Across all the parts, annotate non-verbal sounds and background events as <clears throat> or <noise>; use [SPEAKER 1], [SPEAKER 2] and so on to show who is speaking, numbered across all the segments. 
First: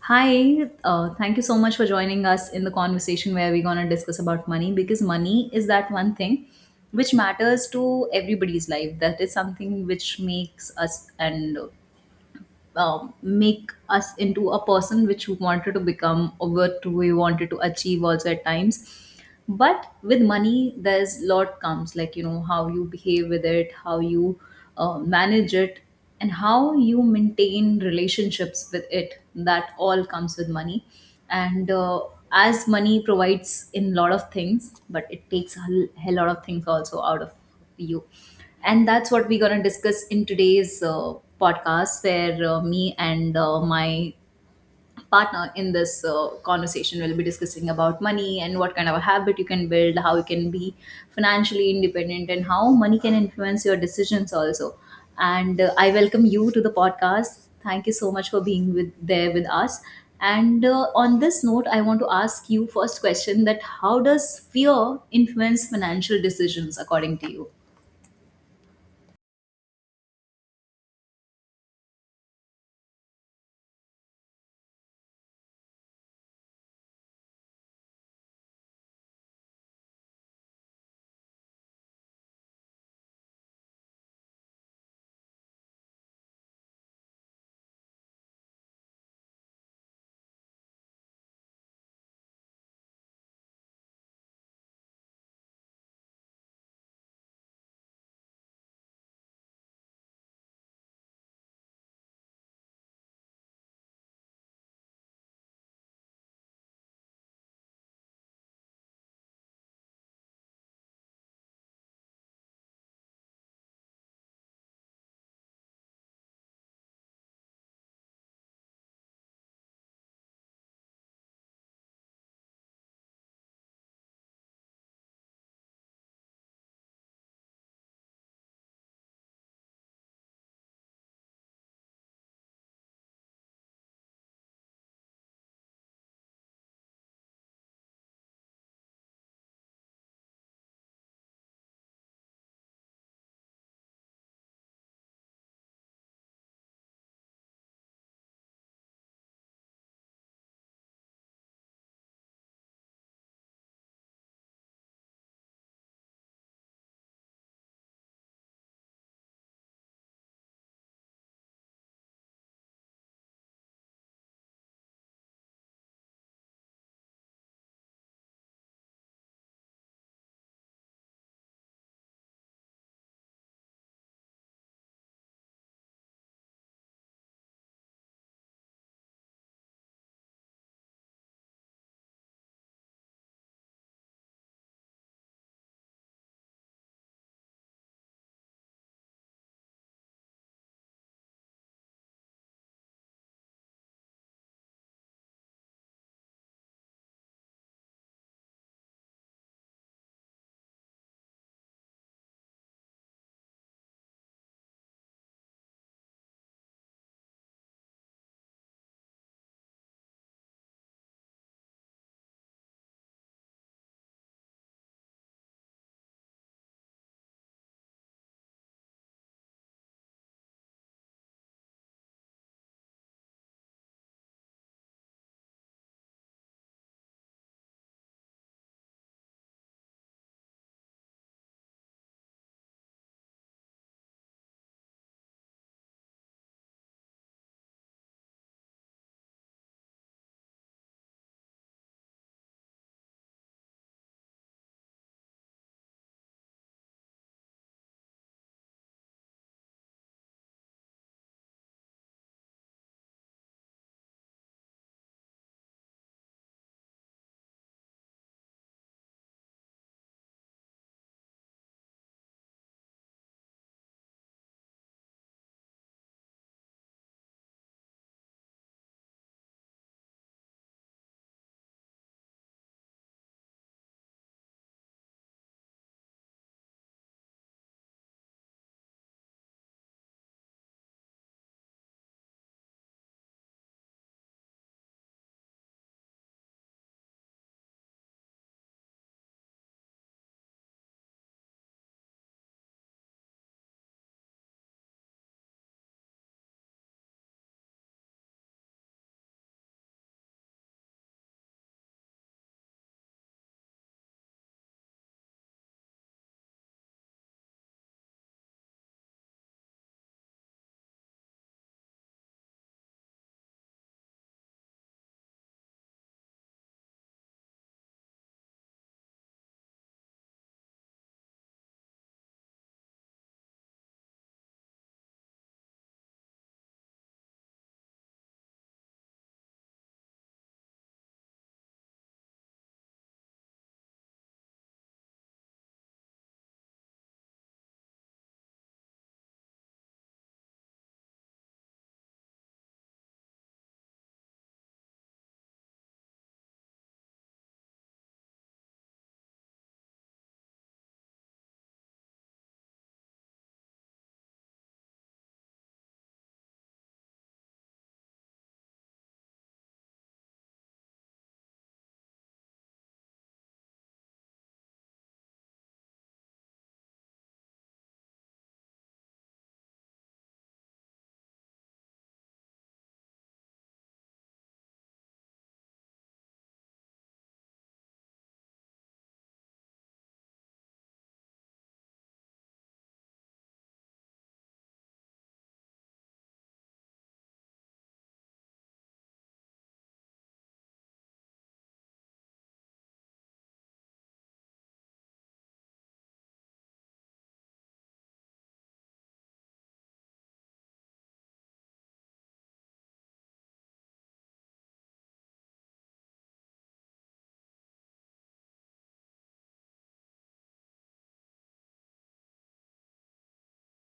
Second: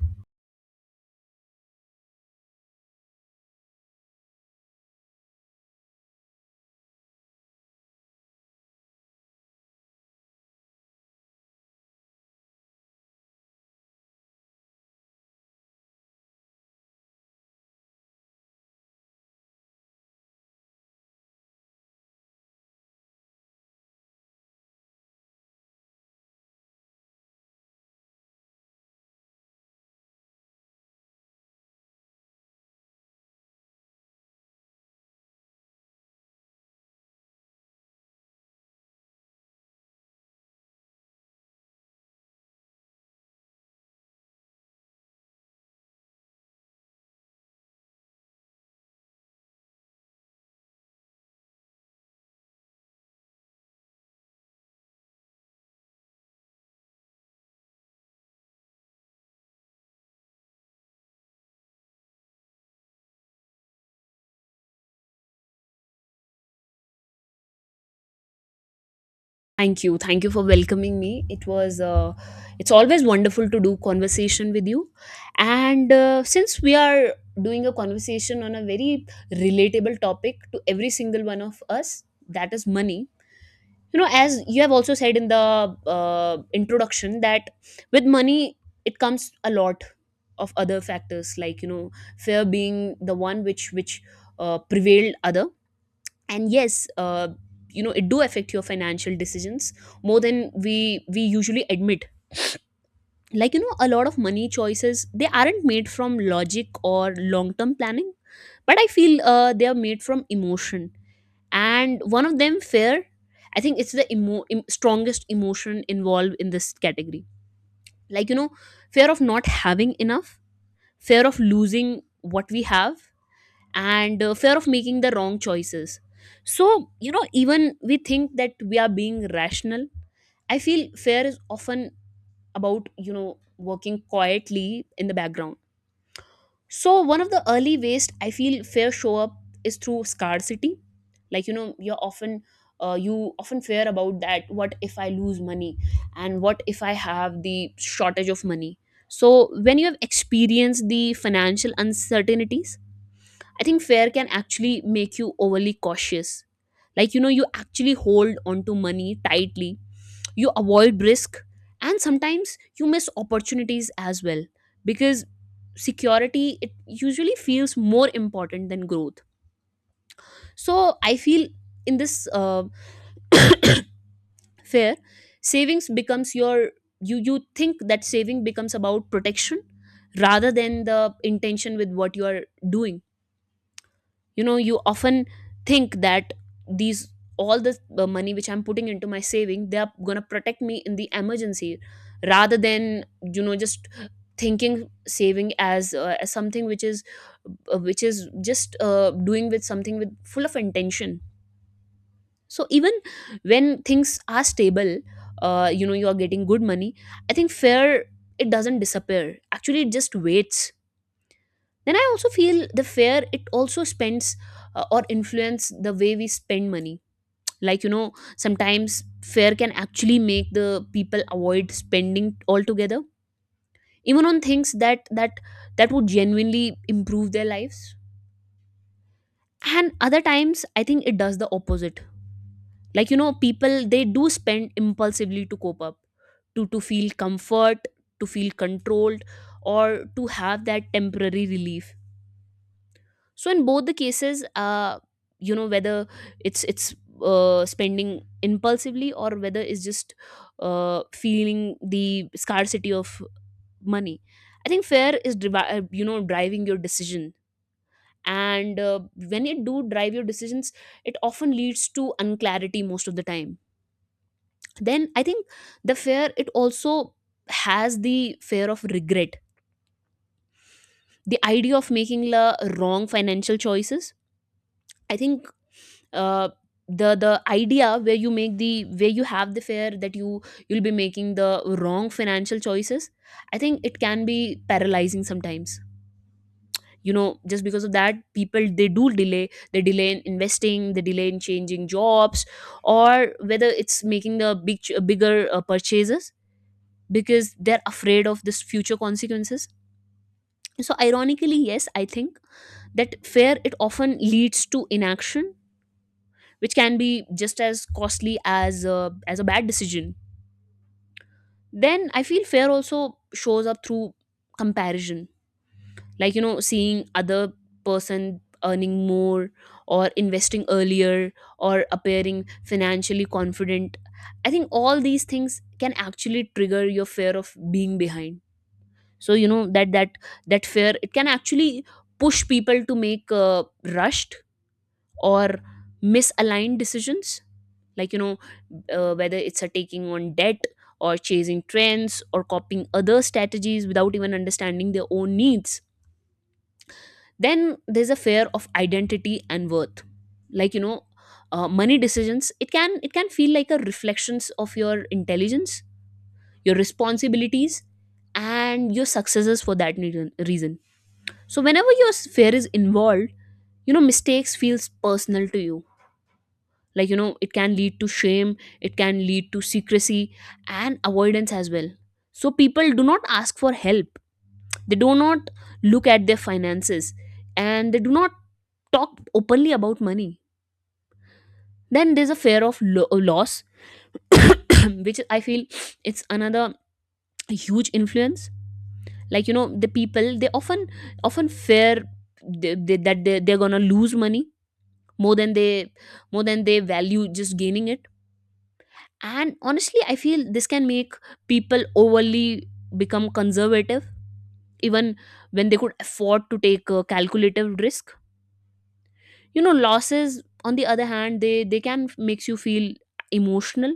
[SPEAKER 1] Hi, thank you so much for joining us in the conversation where we're going to discuss about money, because money is that one thing which matters to everybody's life. That is something which makes us and make us into a person which we wanted to become, or what we wanted to achieve also at times. But with money there's lot comes, like you know, how you behave with it, how you manage it, and how you maintain relationships with it. That all comes with money. And as money provides in lot of things, but it takes a hell lot of things also out of you. And that's what we're going to discuss in today's podcast, where me and my partner in this conversation, we'll be discussing about money, and what kind of a habit you can build, how you can be financially independent, and how money can influence your decisions also. And I welcome you to the podcast. Thank you so much for being with there with us. And on this note, I want to ask you first question, that how does fear influence financial decisions according to you?
[SPEAKER 2] Thank you. Thank you for welcoming me. It was it's always wonderful to do conversation with you. And since we are doing a conversation on a very relatable topic to every single one of us, that is money. You know, as you have also said in the introduction that with money it comes a lot of other factors like you know fear being the one which prevailed other and yes, you know it do affect your financial decisions more than we usually admit, like you know, a lot of money choices they aren't made from logic or long term planning but I feel they are made from emotion and one of them fear. I think it's the strongest emotion involved in this category, like you know, fear of not having enough, fear of losing what we have, and fear of making the wrong choices. So you know even we think that we are being rational, I feel fear is often about you know working quietly in the background. So one of the early ways I feel fear show up is through scarcity, like you know you're often you often fear about that what if I lose money and what if I have the shortage of money. So when you have experienced the financial uncertainties, I think fear can actually make you overly cautious. Like, you know, you actually hold onto money tightly, you avoid risk, and sometimes you miss opportunities as well because security it usually feels more important than growth. So I feel in this fear, savings becomes your you think that saving becomes about protection rather than the intention with what you are doing. You know you often think that these all the money which I'm putting into my saving they are going to protect me in the emergency rather than you know just thinking saving as something which is just doing with something with full of intention. So even when things are stable, you know you are getting good money, I think fear, it doesn't disappear, actually it just waits. Then I also feel the fear it also spends or influence the way we spend money. Like you know sometimes fear can actually make the people avoid spending altogether, even on things that that would genuinely improve their lives. And other times I think it does the opposite, like you know people they do spend impulsively to cope up, to feel comfort, to feel controlled, or to have that temporary relief. So in both the cases, you know, whether it's spending impulsively or whether it's just feeling the scarcity of money, I think fear is you know driving your decision. And when it do drive your decisions, it often leads to unclarity most of the time. Then I think the fear it also has the fear of regret, the idea of making la wrong financial choices. I think uh, the idea where you make the where you have the fear that you you'll be making the wrong financial choices, I think it can be paralyzing sometimes. You know just because of that people they do delay, they delay in investing, they delay in changing jobs, or whether it's making the bigger purchases because they're afraid of this future consequences. So ironically, yes, I think that fear it often leads to inaction, which can be just as costly as as a bad decision. Then I feel fear also shows up through comparison, like you know, seeing other person earning more, or investing earlier, or appearing financially confident. I think all these things can actually trigger your fear of being behind. So you know that that fear it can actually push people to make rushed or misaligned decisions, like you know, whether it's a taking on debt, or chasing trends, or copying other strategies without even understanding their own needs. Then there's a fear of identity and worth. Like you know, money decisions, it can feel like a reflections of your intelligence, your responsibilities, and your successes for that need- reason. So whenever your sphere is involved, you know mistakes feels personal to you, like you know it can lead to shame, it can lead to secrecy and avoidance as well. So people do not ask for help, they do not look at their finances, and they do not talk openly about money. Then there's a fear of loss <coughs> <clears throat> which I feel it's another huge influence. Like you know the people they often fear they're gonna lose money more than they, more than they value just gaining it. And honestly I feel this can make people overly become conservative even when they could afford to take a calculative risk. You know losses on the other hand makes you feel emotional,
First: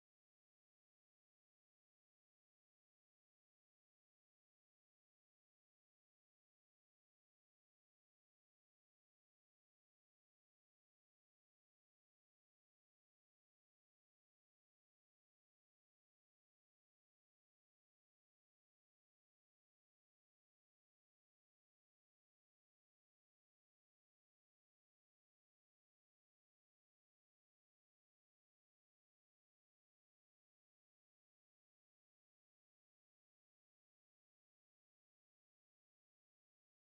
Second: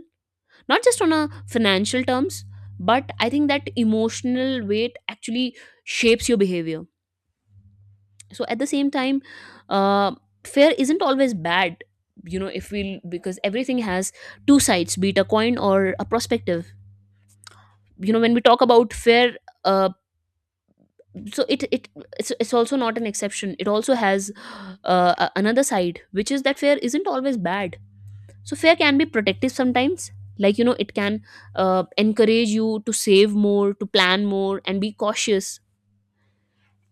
[SPEAKER 2] not just on a financial terms, but I think that emotional weight actually shapes your behavior. So at the same time, uh, fear isn't always bad. You know, if we, because everything has two sides, be it a coin or a perspective. You know when we talk about fair, uh, so it's also not an exception, it also has another side, which is that fair isn't always bad. So fair can be protective sometimes, like you know it can encourage you to save more, to plan more, and be cautious.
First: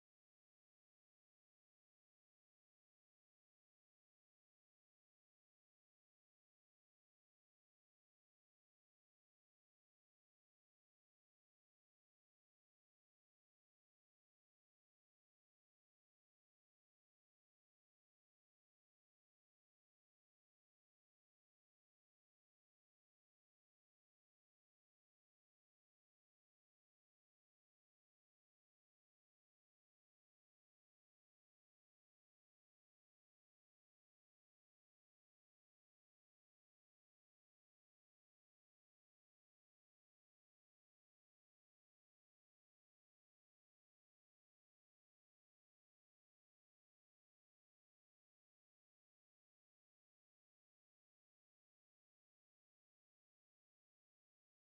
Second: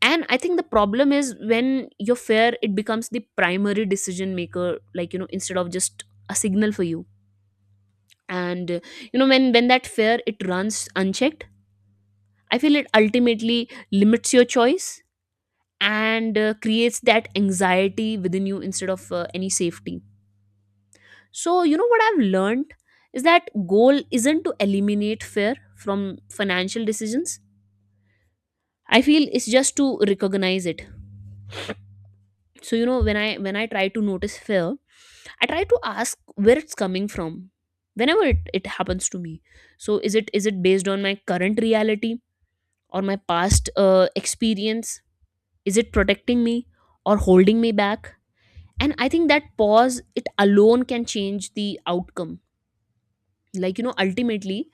[SPEAKER 2] And I think the problem is when your fair it becomes the primary decision maker, like you know, instead of just a signal for you. And you know when that fear it runs unchecked, I feel it ultimately limits your choice and creates that anxiety within you instead of any safety. So, you know, what I've learned is that goal isn't to eliminate fear from financial decisions. I feel it's just to recognize it. So, you know, when I try to notice fear, I try to ask where it's coming from whenever it happens to me. So, is it based on my current reality or my past experience? Is it protecting me or holding me back? And I think that pause it alone can change the outcome. Like you know ultimately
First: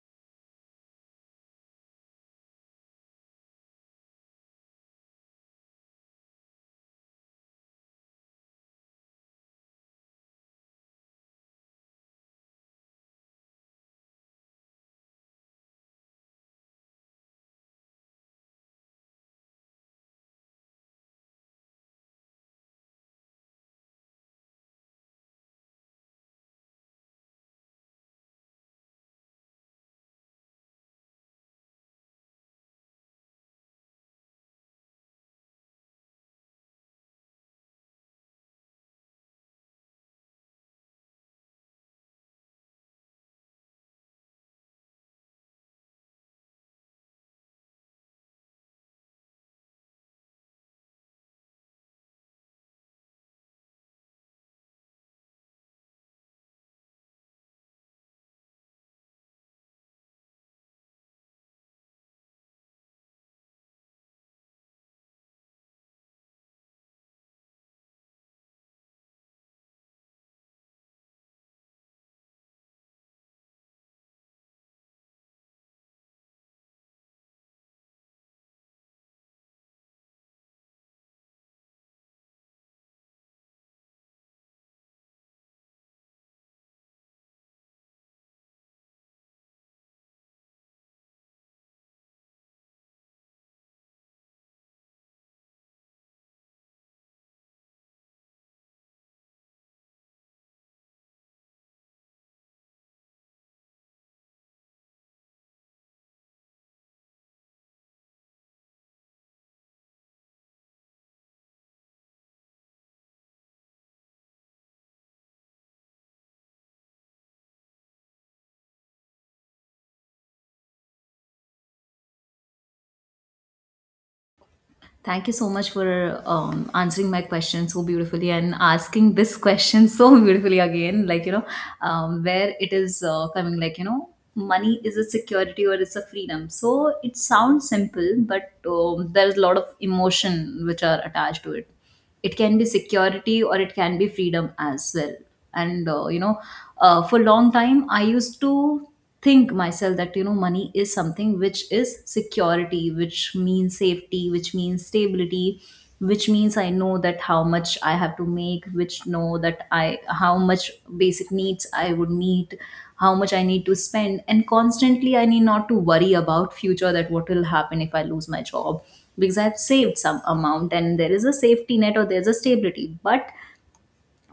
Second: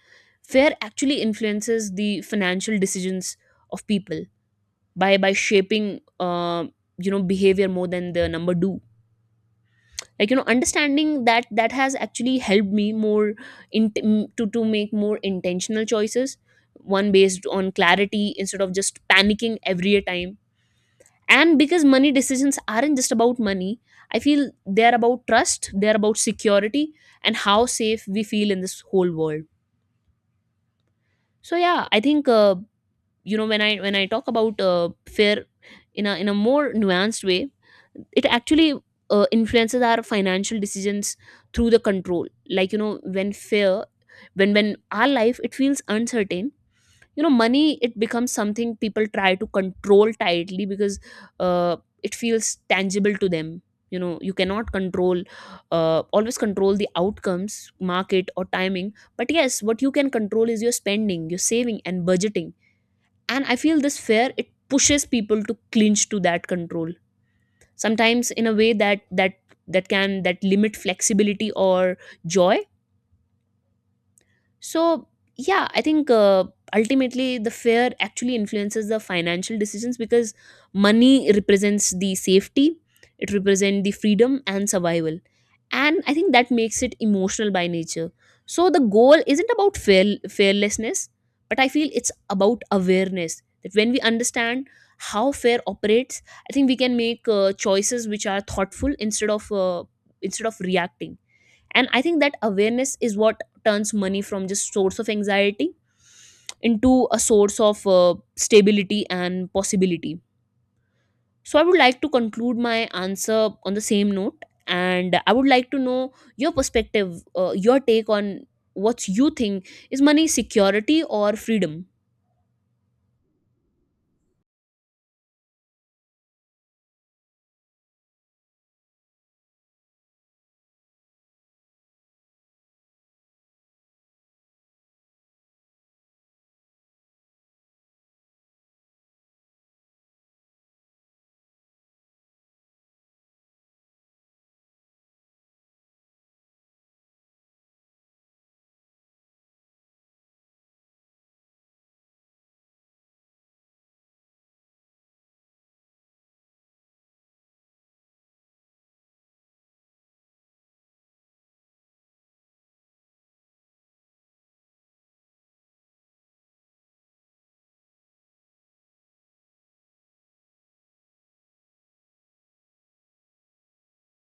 [SPEAKER 2] fear actually influences the financial decisions of people by shaping you know behavior more than the number do. Like you know understanding that, that has actually helped me more in to make more intentional choices, one based on clarity instead of just panicking every time. And because money decisions aren't just about money, I feel they're about trust, they're about security, and how safe we feel in this whole world. So yeah I think, you know when I talk about fear in a more nuanced way, it actually influences our financial decisions through the control. Like you know when fear, when our life it feels uncertain, you know money it becomes something people try to control tightly because uh, it feels tangible to them. You know you cannot control always control the outcomes, market or timing, but yes what you can control is your spending, your saving and budgeting. And I feel this fear it pushes people to clinch to that control, sometimes in a way that can that limit flexibility or joy. So, yeah, I think ultimately the fear actually influences the financial decisions because money represents the safety, it represents the freedom and survival. And I think that makes it emotional by nature. So, the goal isn't about fearlessness, but I feel it's about awareness that when we understand how fear operates, I think we can make choices which are thoughtful instead of reacting. And I think that awareness is what turns money from just source of anxiety into a source of stability and possibility. So I would like to conclude my answer on the same note, and I would like to know your perspective, your take on what you think is money security or freedom?
[SPEAKER 1] Thank you so much for answering my question so beautifully, and asking this question so beautifully again. Like, you know, where it is coming, like, you know, money is a security or it's a freedom. So it sounds simple, but there's a lot of emotion which are attached to it. It can be security, or it can be freedom as well. And you know, for a long time I used to think myself that, you know, money is something which is security, which means safety, which means stability, which means I know that how much I have to make, which know that I how much basic needs I would meet, how much I need to spend, and constantly I need not to worry about future, that what will happen if I lose my job, because I've saved some amount and there is a safety net, or there's a stability. But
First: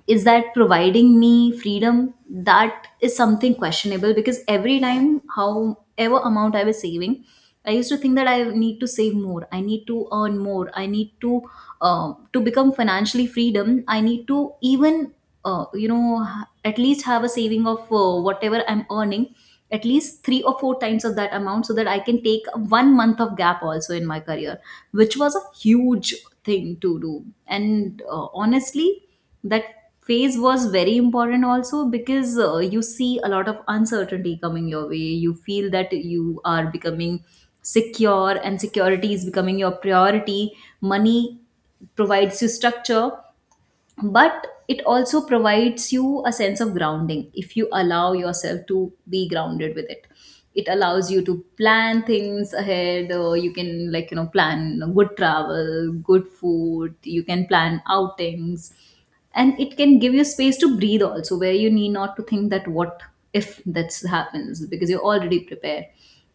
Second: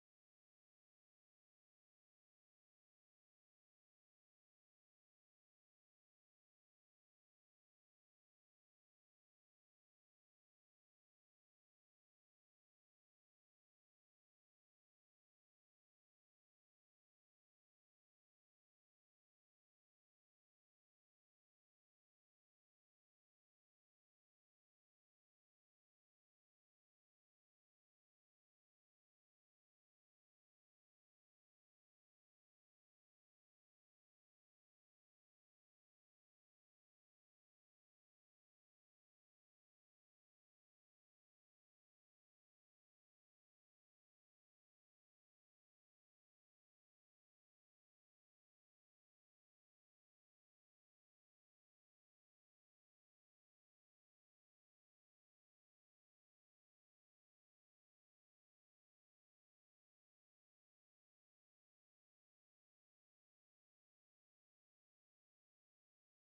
[SPEAKER 1] is that providing me freedom? That is something questionable, because every time, however amount I was saving, I used to think that I need to save more, I need to earn more, I need to become financially freedom. I need to even you know, at least have a saving of whatever I'm earning, at least three or four times of that amount, so that I can take one month of gap also in my career, which was a huge thing to do. And honestly, that phase was very important also, because you see a lot of uncertainty coming your way. You feel that you are becoming secure, and security is becoming your priority. Money provides you structure, but it also provides you a sense of grounding if you allow yourself to be grounded with it. It allows you to plan things ahead, or you can, like you know, plan good travel, good food, you can plan outings, and it can give you space to breathe also, where you need not to think that what if that happens, because you're already prepared.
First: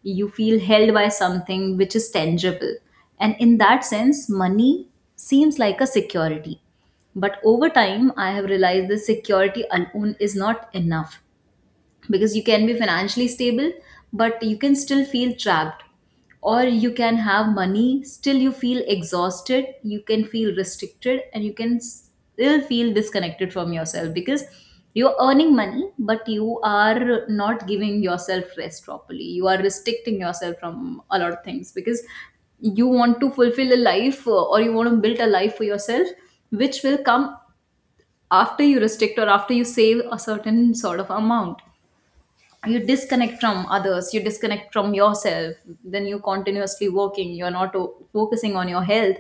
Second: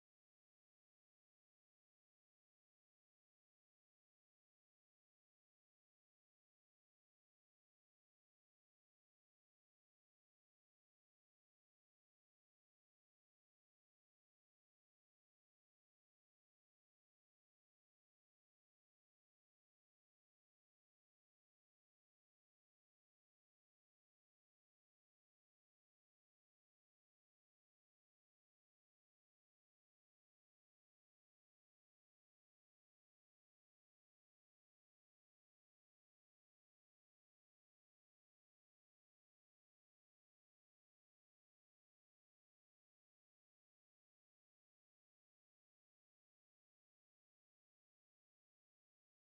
[SPEAKER 1] You feel held by something which is tangible, and in that sense money seems like a security. But over time I have realized this security alone is not enough, because you can be financially stable but you can still feel trapped. Or you can have money, still you feel exhausted, you can feel restricted, and you can still feel disconnected from yourself, because you're earning money but you are not giving yourself rest properly. You are restricting yourself from a lot of things because you want to fulfill a life, or you want to build a life for yourself which will come after you restrict, or after you save a certain sort of amount. You disconnect from others, you disconnect from yourself, then you continuously working, you're not focusing on your health.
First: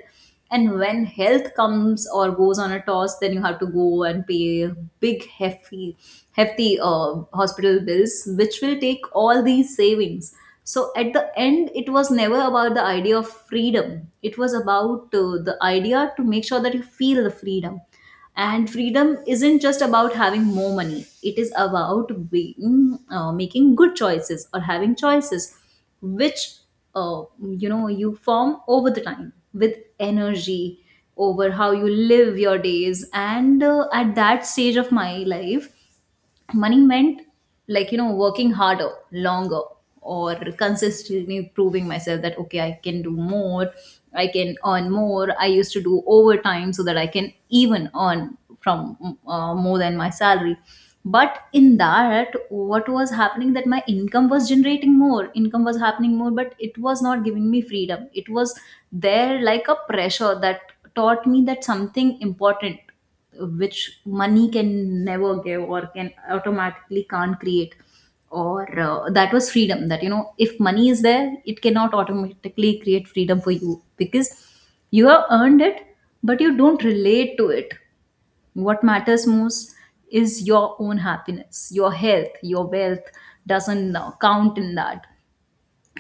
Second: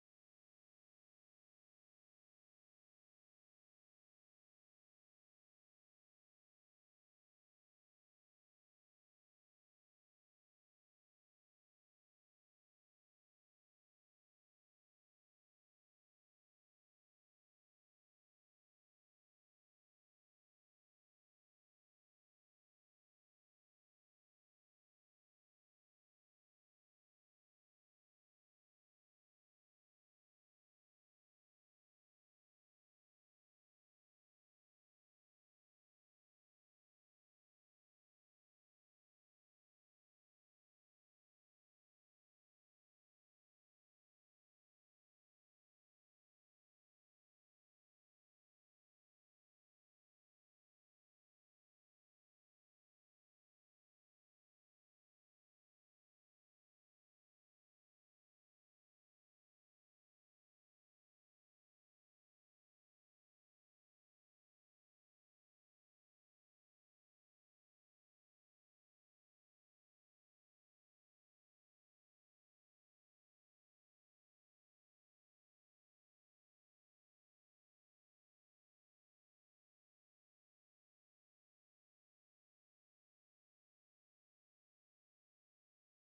[SPEAKER 1] And when health comes or goes on a toss, then you have to go and pay big hefty hospital bills which will take all these savings. So at the end it was never about the idea of freedom, it was about the idea to make sure that you feel the freedom. And freedom isn't just about having more money, it is about being making good choices, or having choices which, you know, you form over the time with energy, over how you live your days. And at that stage of my life, money meant, like you know, working harder, longer, or consistently proving myself that, okay, I can do more, I can earn more. I used to do overtime so that I can even earn from more than my salary. But in that what was happening, that my income was generating, more income was happening more, but it was not giving me freedom, it was there like a pressure. That taught me that something important, which money can never give, or can automatically can't create. Or that was freedom, that you know, if money is there, it cannot automatically create freedom for you, because you have earned it but you don't relate to it. What matters most is your own happiness, your health. Your wealth doesn't count in that.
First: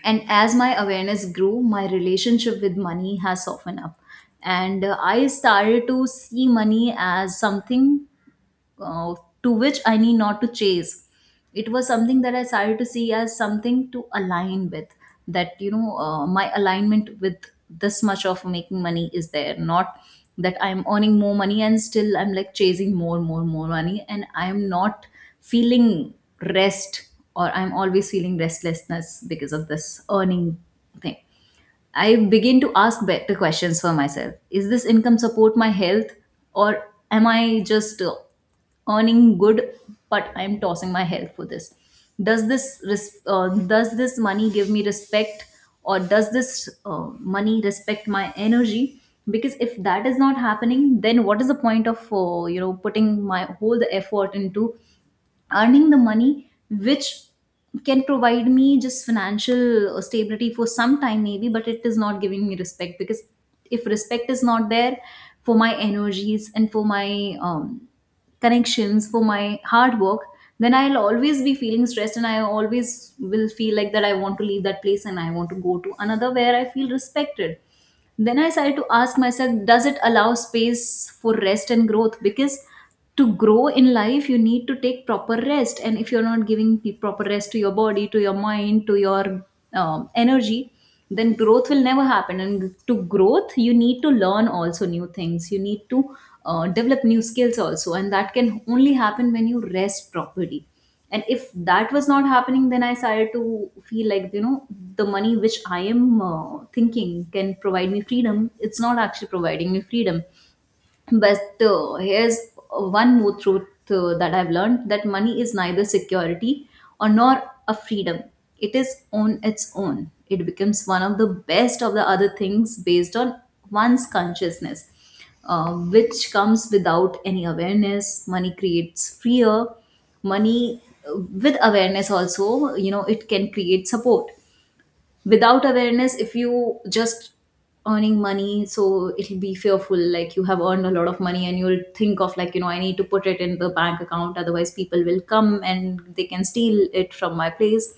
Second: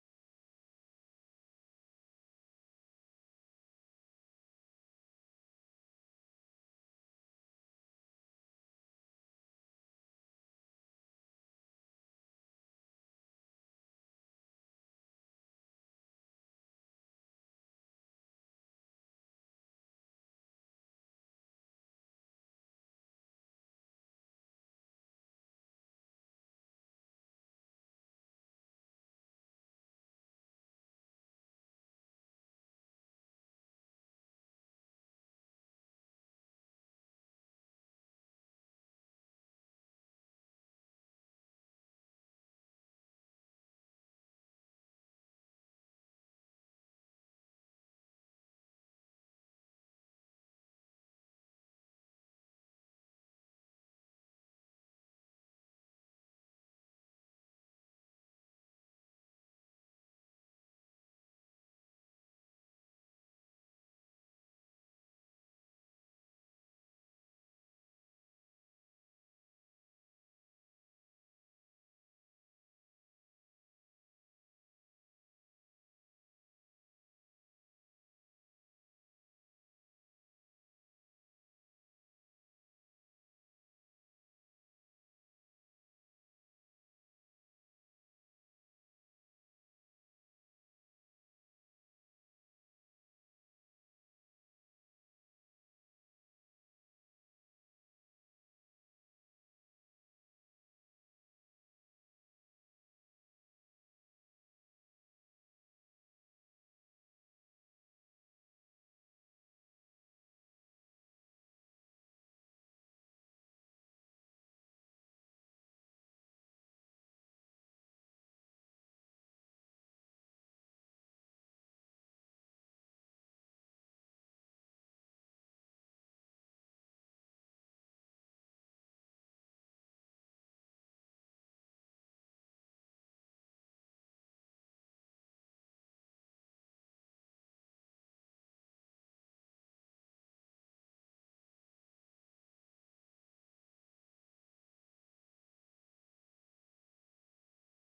[SPEAKER 1] And as my awareness grew, my relationship with money has softened up. And I started to see money as something uh, to which I need not to chase. It was something that I started to see as something to align with. That you know, my alignment with this much of making money is there, not that I'm earning more money and still I'm like chasing more, more, more money, and I'm not feeling rest, or I'm always feeling restlessness because of this earning thing. I begin to ask better questions for myself. Is this income support my health, or am I just earning good but I'm tossing my health for this? Does this does this money give me respect, or does this money respect my energy? Because if that is not happening, then what is the point of, you know, putting my whole the effort into earning the money which can provide me just financial stability for some time maybe, but it is not giving me respect. Because if respect is not there for my energies, and for my connections, for my hard work, then I'll always be feeling stressed, and I always will feel like that I want to leave that place and I want to go to another where I feel respected. Then I started to ask myself, does it allow space for rest and growth? Because to grow in life, you need to take proper rest. And if you're not giving proper rest to your body, to your mind, to your energy, then growth will never happen. And to growth, you need to learn also new things. You need to develop new skills also. And that can only happen when you rest properly. And if that was not happening, then I started to feel like, you know, the money which I am thinking can provide me freedom, it's not actually providing me freedom. But here's one more truth, that I've learned, that money is neither security or nor a freedom. It is on its own. It becomes one of the best of the other things based on one's consciousness, which comes without any awareness. Money creates fear. Money, with awareness also, you know, it can create support. Without awareness, if you just earning money, so it'll be fearful, like you have earned a lot of money and you'll think of, like you know, I need to put it in the bank account, otherwise people will come and they can steal it from my place.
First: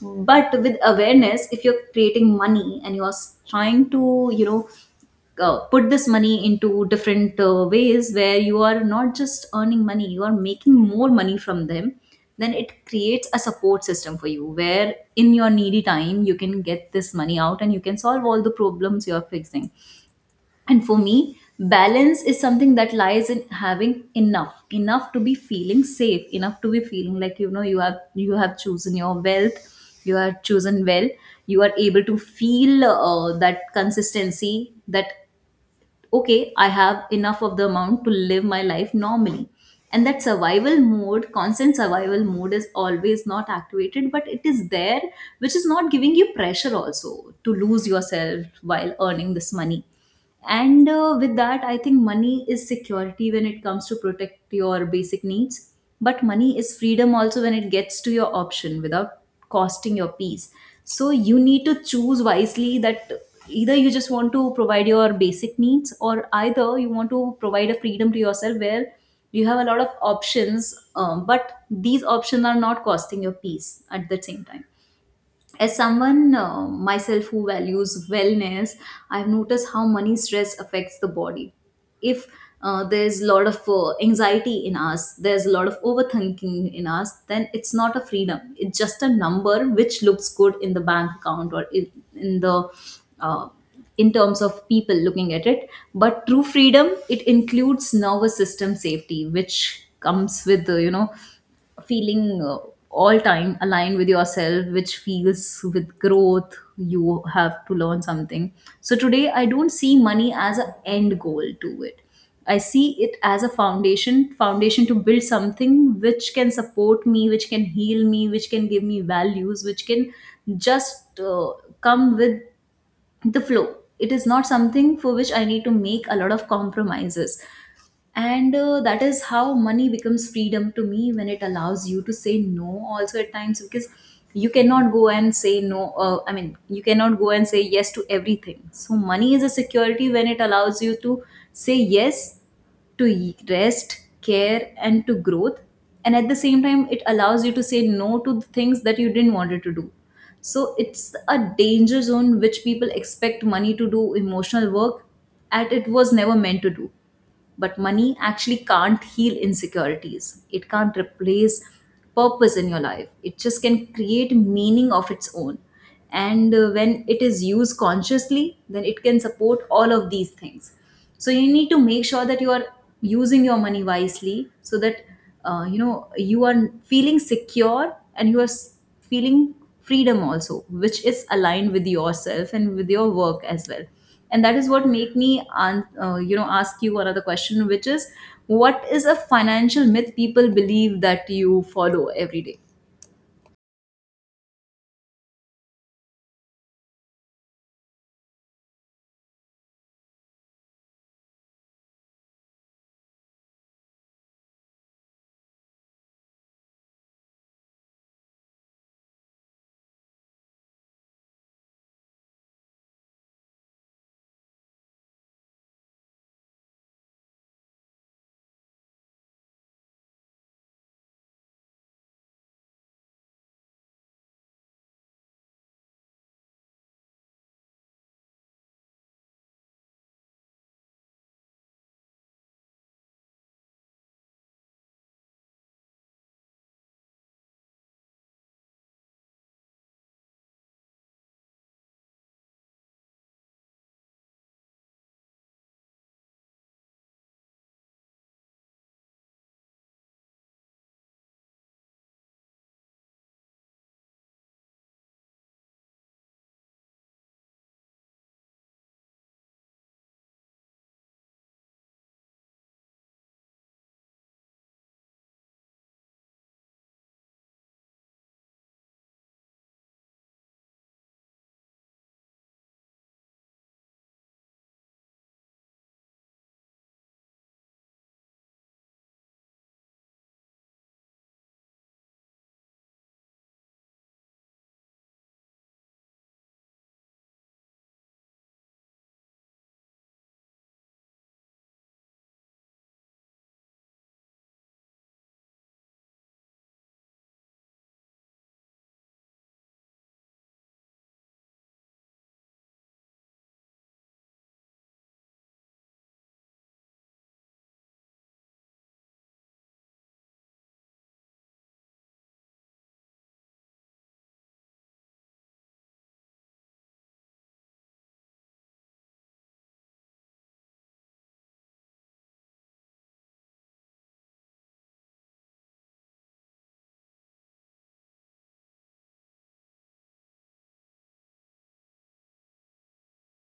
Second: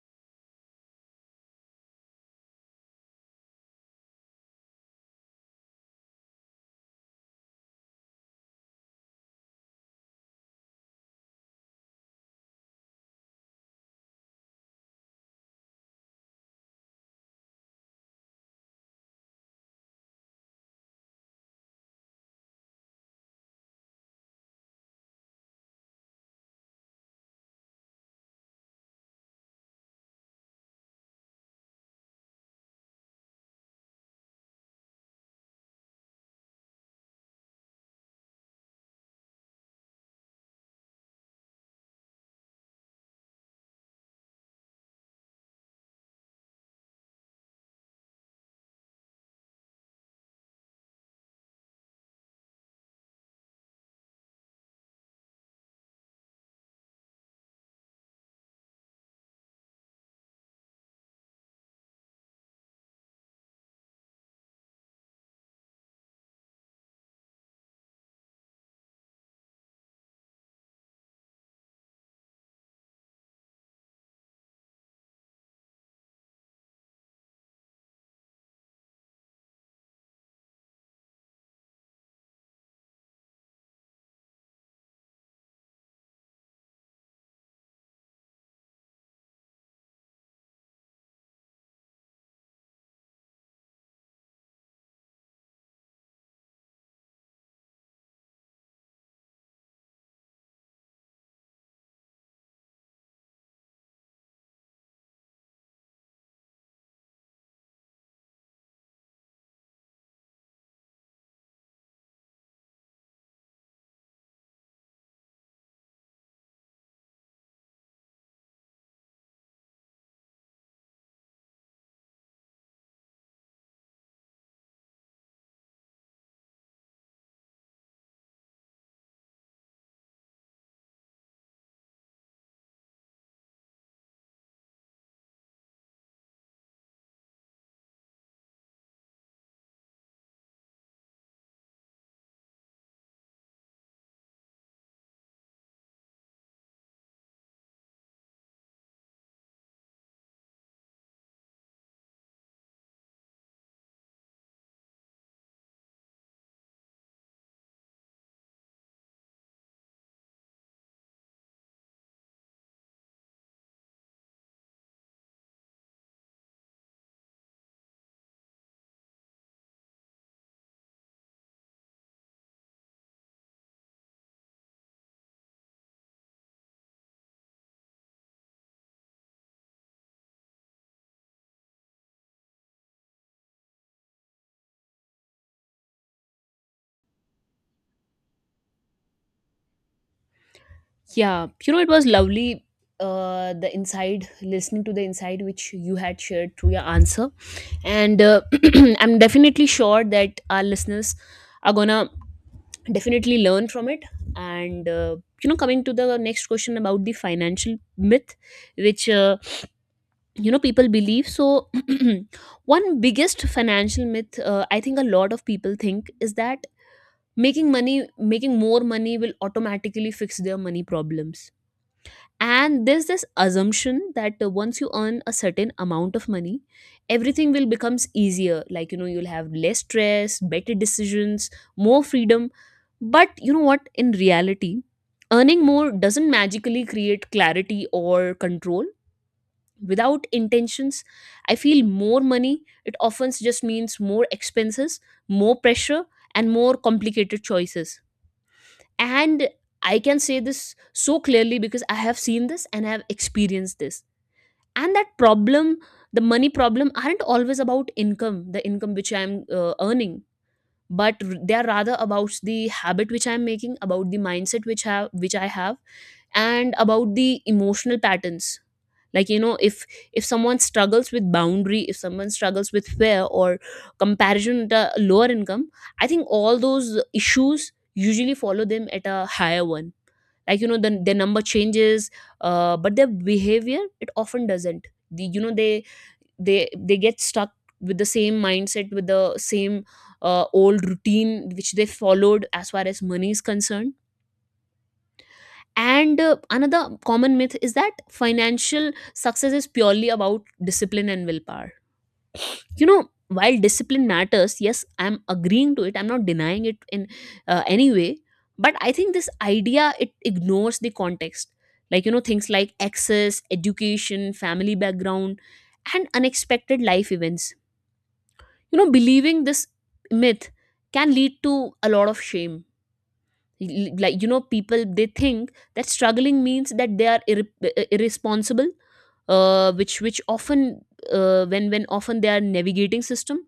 [SPEAKER 1] But with awareness, if you're creating money and you're trying to, you know, put this money into different ways, where you are not just earning money, you are making more money from them, then it creates a support system for you, where in your needy time you can get this money out and you can solve all the problems you are fixing. And for me balance is something that lies in having enough, enough to be feeling safe, enough to be feeling like, you know, you have, you have chosen your wealth, you are chosen well, you are able to feel that consistency, that okay, I have enough of the amount to live my life normally. And that survival mode, constant survival mode, is always not activated, but it is there, which is not giving you pressure also to lose yourself while earning this money. And uh, with that I think money is security when it comes to protect your basic needs, but money is freedom also when it gets to your option without costing your peace. So you need to choose wisely that either you just want to provide your basic needs, or either you want to provide a freedom to yourself where you have a lot of options, but these options are not costing your peace at the same time. As someone myself who values wellness, I've noticed how money stress affects the body. If there's a lot of anxiety in us, there's a lot of overthinking in us, then it's not a freedom, it's just a number which looks good in the bank account or in the uh, in terms of people looking at it. But true freedom, it includes nervous system safety, which comes with the you know feeling all time aligned with yourself, which feels with growth you have to learn something. So today I don't see money as an end goal to it, I see it as a foundation to build something which can support me, which can heal me, which can give me values, which can just come with the flow. It is not something for which I need to make a lot of compromises. And that is how money becomes freedom to me, when it allows you to say no also at times, because you cannot go and say no I mean you cannot go and say yes to everything. So money is a security when it allows you to say yes to rest, care, and to growth, and at the same time it allows you to say no to the things that you didn't wanted to do. So it's a danger zone, which people expect money to do emotional work, and it was never meant to do. But money actually can't heal insecurities. It can't replace purpose in your life. It just can create meaning of its own. And when it is used consciously, then it can support all of these things. So you need to make sure that you are using your money wisely so that you know you are feeling secure, and you are feeling freedom also, which is aligned with yourself and with your work as well. And that is what make me you know ask you another question, which is, what is a financial myth people believe that
[SPEAKER 2] Yeah,
[SPEAKER 1] you
[SPEAKER 2] you know, it was
[SPEAKER 1] follow every day?
[SPEAKER 2] lovely. The inside, listening to the inside which you had shared through your answer, and <clears throat> I'm definitely sure that our listeners are gonna definitely learn from it. And you know, coming to the next question about the financial myth, which you know people believe. So, <clears throat> one biggest financial myth I think a lot of people think is that making more money will automatically fix their money problems. And there's this assumption that once you earn a certain amount of money everything will becomes easier, like, you know, you'll have less stress, better decisions, more freedom. But you know what, in reality earning more doesn't magically create clarity or control without intentions. I feel more money it often just means more expenses, more pressure, and more complicated choices. And I can say this so clearly because I have seen this and I have experienced this. And that problem, the money problem aren't always about income, the income which I'm earning, but they are rather about the habit which I'm making, about the mindset which have which I have, and about the emotional patterns. Like, you know, if someone struggles with boundary, if someone struggles with fear or comparison at a lower income, I think all those issues usually follow them at a higher one. Like, you know, their number changes, but their behavior it often doesn't. The, you know, they they get stuck with the same mindset, with the same old routine which they followed as far as money is concerned. And another common myth is that financial success is purely about discipline and willpower. You know, while discipline matters, yes, I'm agreeing to it, I'm not denying it in any way, but I think this idea it ignores the context. Like, you know, things like access, education, family background, and unexpected life events. You know, believing this myth can lead to a lot of shame. Like, you know, people they think that struggling means that they are irresponsible, which often, when often they are navigating system.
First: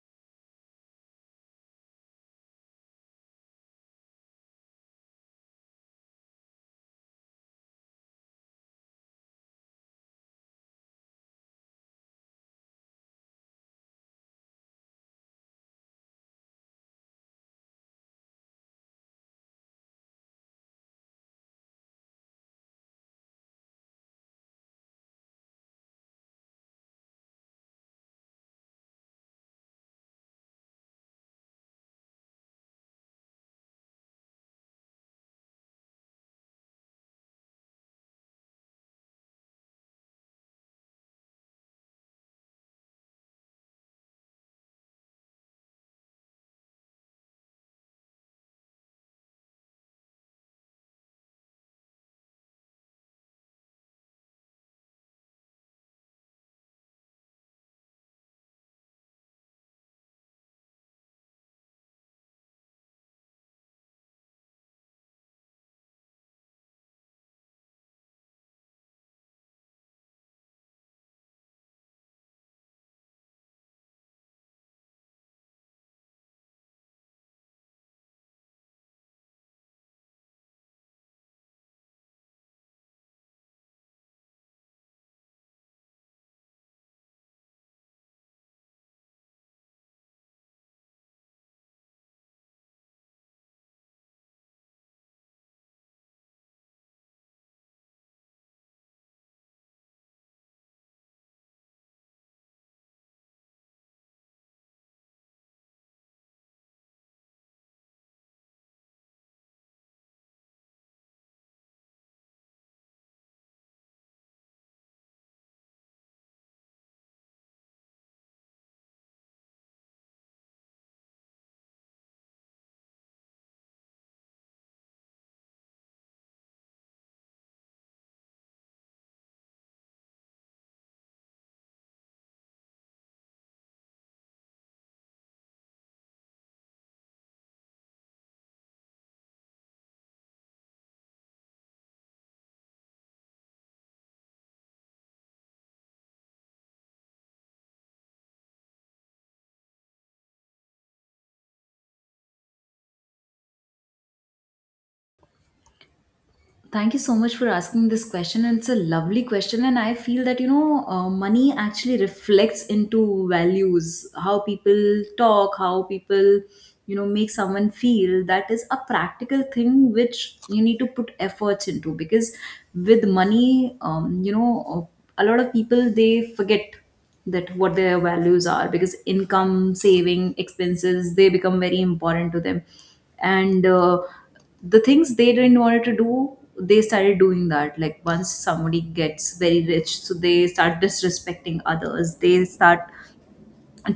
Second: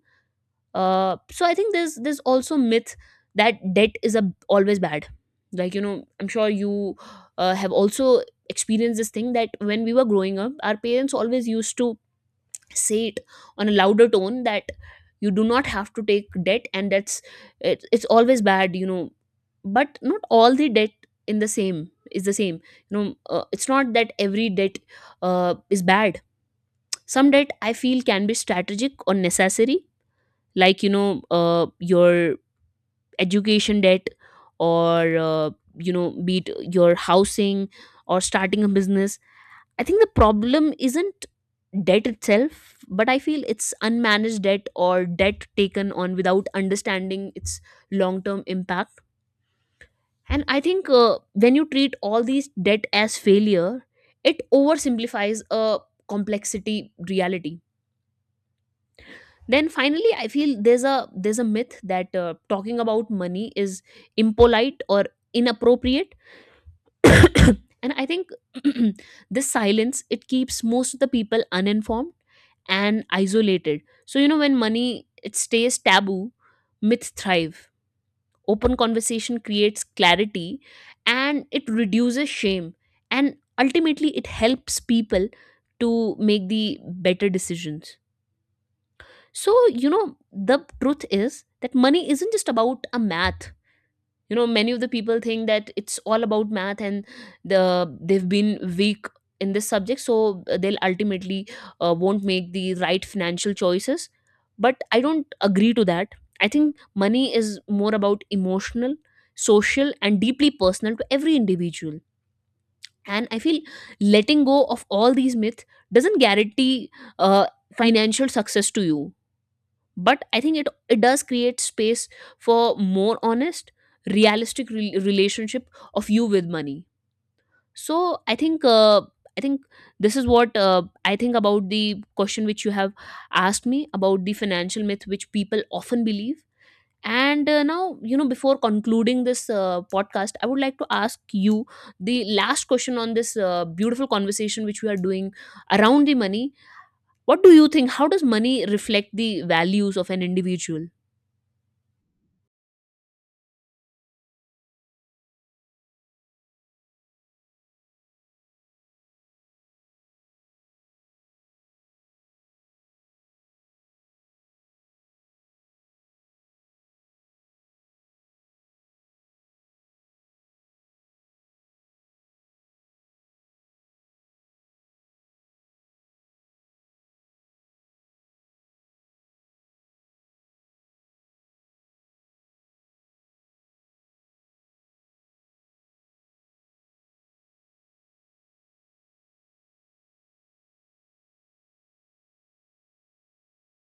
[SPEAKER 2] So I think there's also myth that debt is a, always bad. Like, you know, I'm sure you have also experienced this thing, that when we were growing up our parents always used to say it on a louder tone that you do not have to take debt, and that's it, it's always bad, you know. But not all the debt in the same is the same. You know, it's not that every debt is bad. Some debt I feel can be strategic or necessary, like, you know, your education debt, or you know, be it your housing or starting a business. I think the problem isn't debt itself, but I feel it's unmanaged debt or debt taken on without understanding its long term impact. And I think when you treat all these debt as failure, it oversimplifies a complexity, reality. Then finally I feel there's a myth that talking about money is impolite or inappropriate. <coughs> <clears throat> And I think <clears throat> this silence it keeps most of the people uninformed and isolated. So you know, when money it stays taboo, myths thrive. Open conversation creates clarity and it reduces shame, and ultimately it helps people to make the better decisions. So, you know, the truth is that money isn't just about a math. You know, many of the people think that it's all about math and they've been weak in this subject, so they'll ultimately won't make the right financial choices. But I don't agree to that. I think money is more about emotional, social, and deeply personal to every individual. And I feel letting go of all these myths doesn't guarantee uh, financial success to you, but I think it does create space for more honest, realistic relationship of you with money. So I think i think this is what I think about the question which you have asked me about the financial myth which people often believe. And now, you know, before concluding this podcast, I would like to ask you the last question on this beautiful conversation which we are doing around the money. What do you think, how does money reflect the values of an individual?
[SPEAKER 1] Thank you so much for asking this question, and it's a lovely question. And I feel that you know money actually reflects into values, how people talk, how people you know make someone feel. That is a practical thing which you need to put efforts into, because with money you know a lot of people they forget that what their values are, because income, saving, expenses, they become very important to them. And the things they didn't want to do, they started doing that. Like once somebody gets very rich, so they start disrespecting others, they start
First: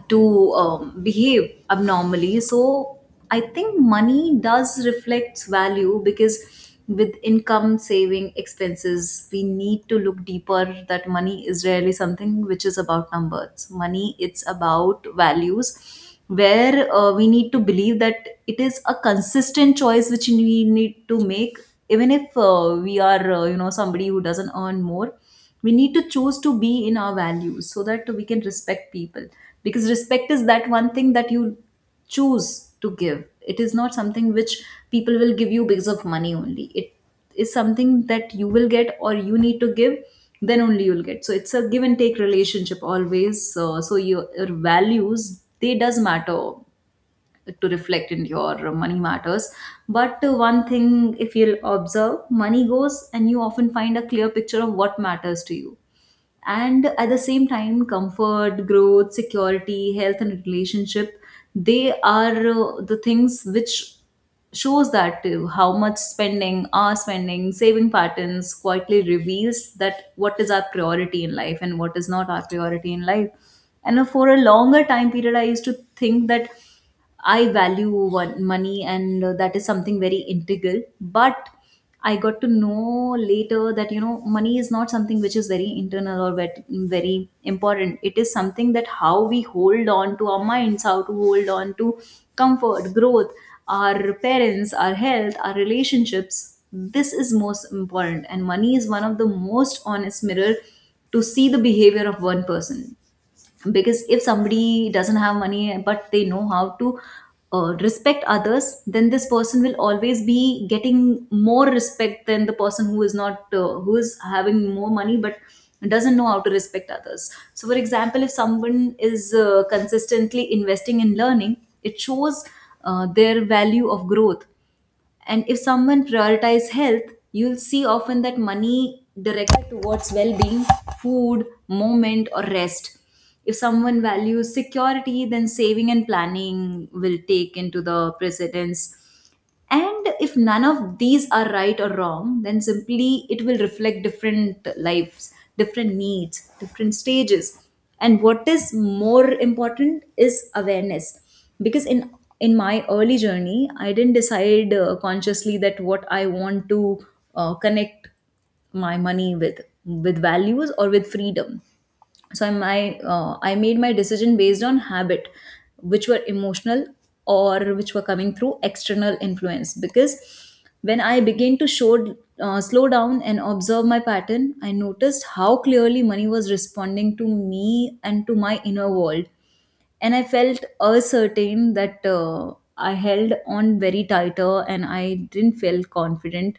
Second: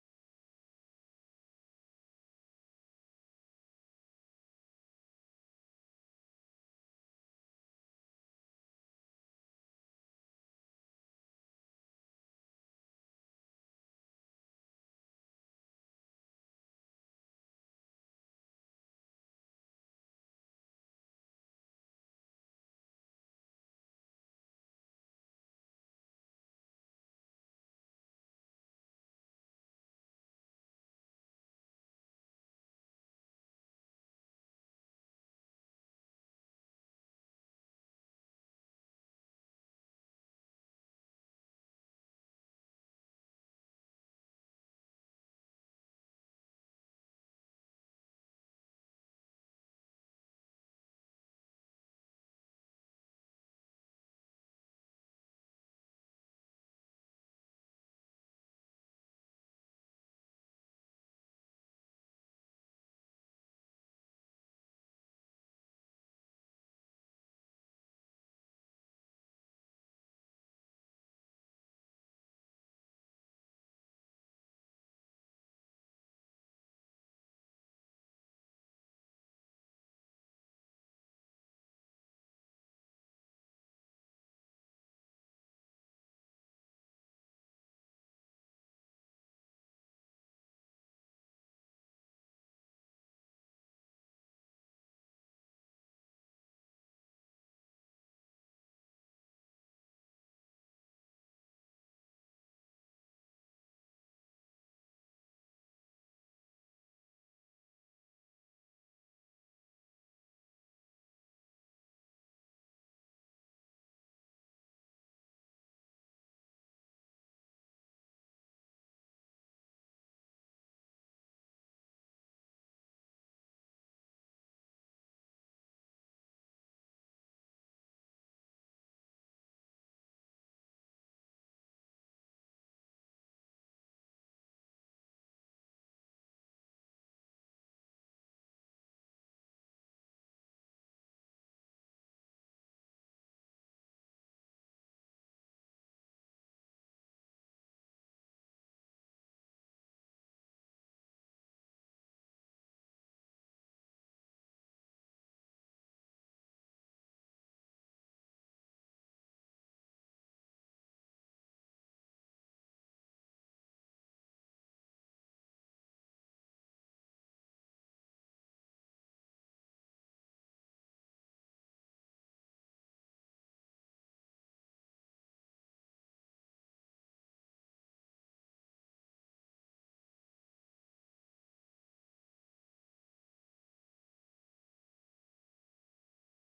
[SPEAKER 1] to behave abnormally. So I think money does reflects value, because with income, saving, expenses, we need to look deeper that money is really something which is about numbers. Money, it's about values, where we need to believe that it is a consistent choice which we need to make, even if we are you know somebody who doesn't earn more, we need to choose to be in our values so that we can respect people. Because respect is that one thing that you choose to give. It is not something which people will give you because of money only. It is something that you will get, or you need to give, then only you'll get. So it's a give and take relationship always. So your values, they does matter to reflect in your money matters. But one thing, if you'll observe money goes, and you often find a clear picture of what matters to you. And at the same time, comfort, growth, security, health, and relationship, they are the things which shows that how much spending, our spending, saving patterns quietly reveals that what is our priority in life and what is not our priority in life. And for a longer time period, I used to think that I value one, money, and that is something very integral. But I got to know later that you know money is not something which is very internal or very important. It is something that how we hold on to our minds, how to hold on to comfort, growth, our parents, our health, our relationships. This is most important, and money is one of the most honest mirror to see the behavior of one person. Because if somebody doesn't have money but they know how to respect others, then this person will always be getting more respect than the person who is not who is having more money but doesn't know how to respect others. So for example, if someone is consistently investing in learning, it shows their value of growth. And if someone prioritizes health, you'll see often that money directed towards well being, food, moment, or rest. If someone values security, then saving and planning will take into the precedence. And if none of these are right or wrong, then simply it will reflect different lives, different needs, different stages. And what is more important is awareness. Because in my early journey, I didn't decide consciously that what I want to connect my money with values or with freedom. So my I made my decision based on habit, which were emotional, or which were coming through external influence. Because when I began to show slow down and observe my pattern, I noticed how clearly money was responding to me and to my inner world. And I felt certain that I held on very tighter and I didn't feel confident.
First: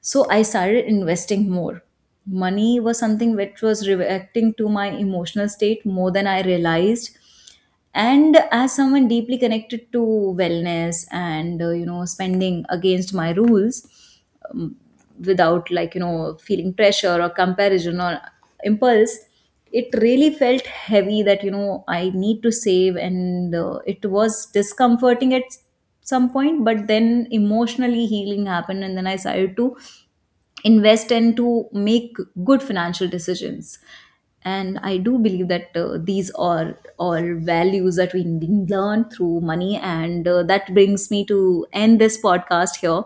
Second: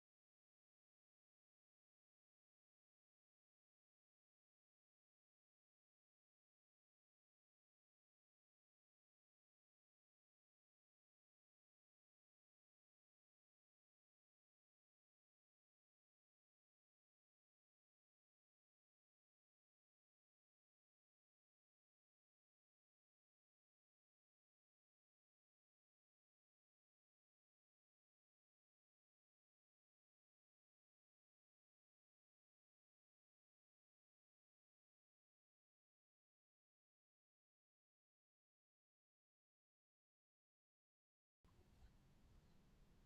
[SPEAKER 1] So I started investing more. Money was something which was reacting to my emotional state more than I realized. And as someone deeply connected to wellness and you know spending against my rules, um, without like you know feeling pressure or comparison or impulse, it really felt heavy that you know I need to save, and it was discomforting at some point. But then emotionally healing happened, and then I started to invest and to make good financial decisions. And I do believe that these are all values that we learn through money. And that brings me to end this podcast here.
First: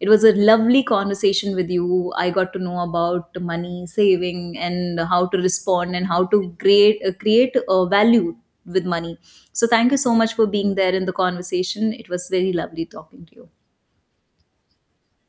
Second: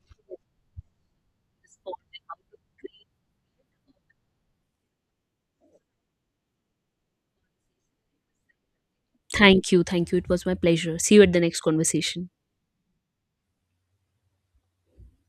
[SPEAKER 1] It was a lovely conversation with you. I got to know about money saving, and how to respond, and how to create create a value with money. So
[SPEAKER 2] Thank you.
[SPEAKER 1] thank you
[SPEAKER 2] Thank
[SPEAKER 1] so
[SPEAKER 2] you. It
[SPEAKER 1] much
[SPEAKER 2] was
[SPEAKER 1] for
[SPEAKER 2] my
[SPEAKER 1] being there
[SPEAKER 2] pleasure.
[SPEAKER 1] in the
[SPEAKER 2] See you at the next
[SPEAKER 1] conversation. It was
[SPEAKER 2] conversation.
[SPEAKER 1] very lovely talking to you.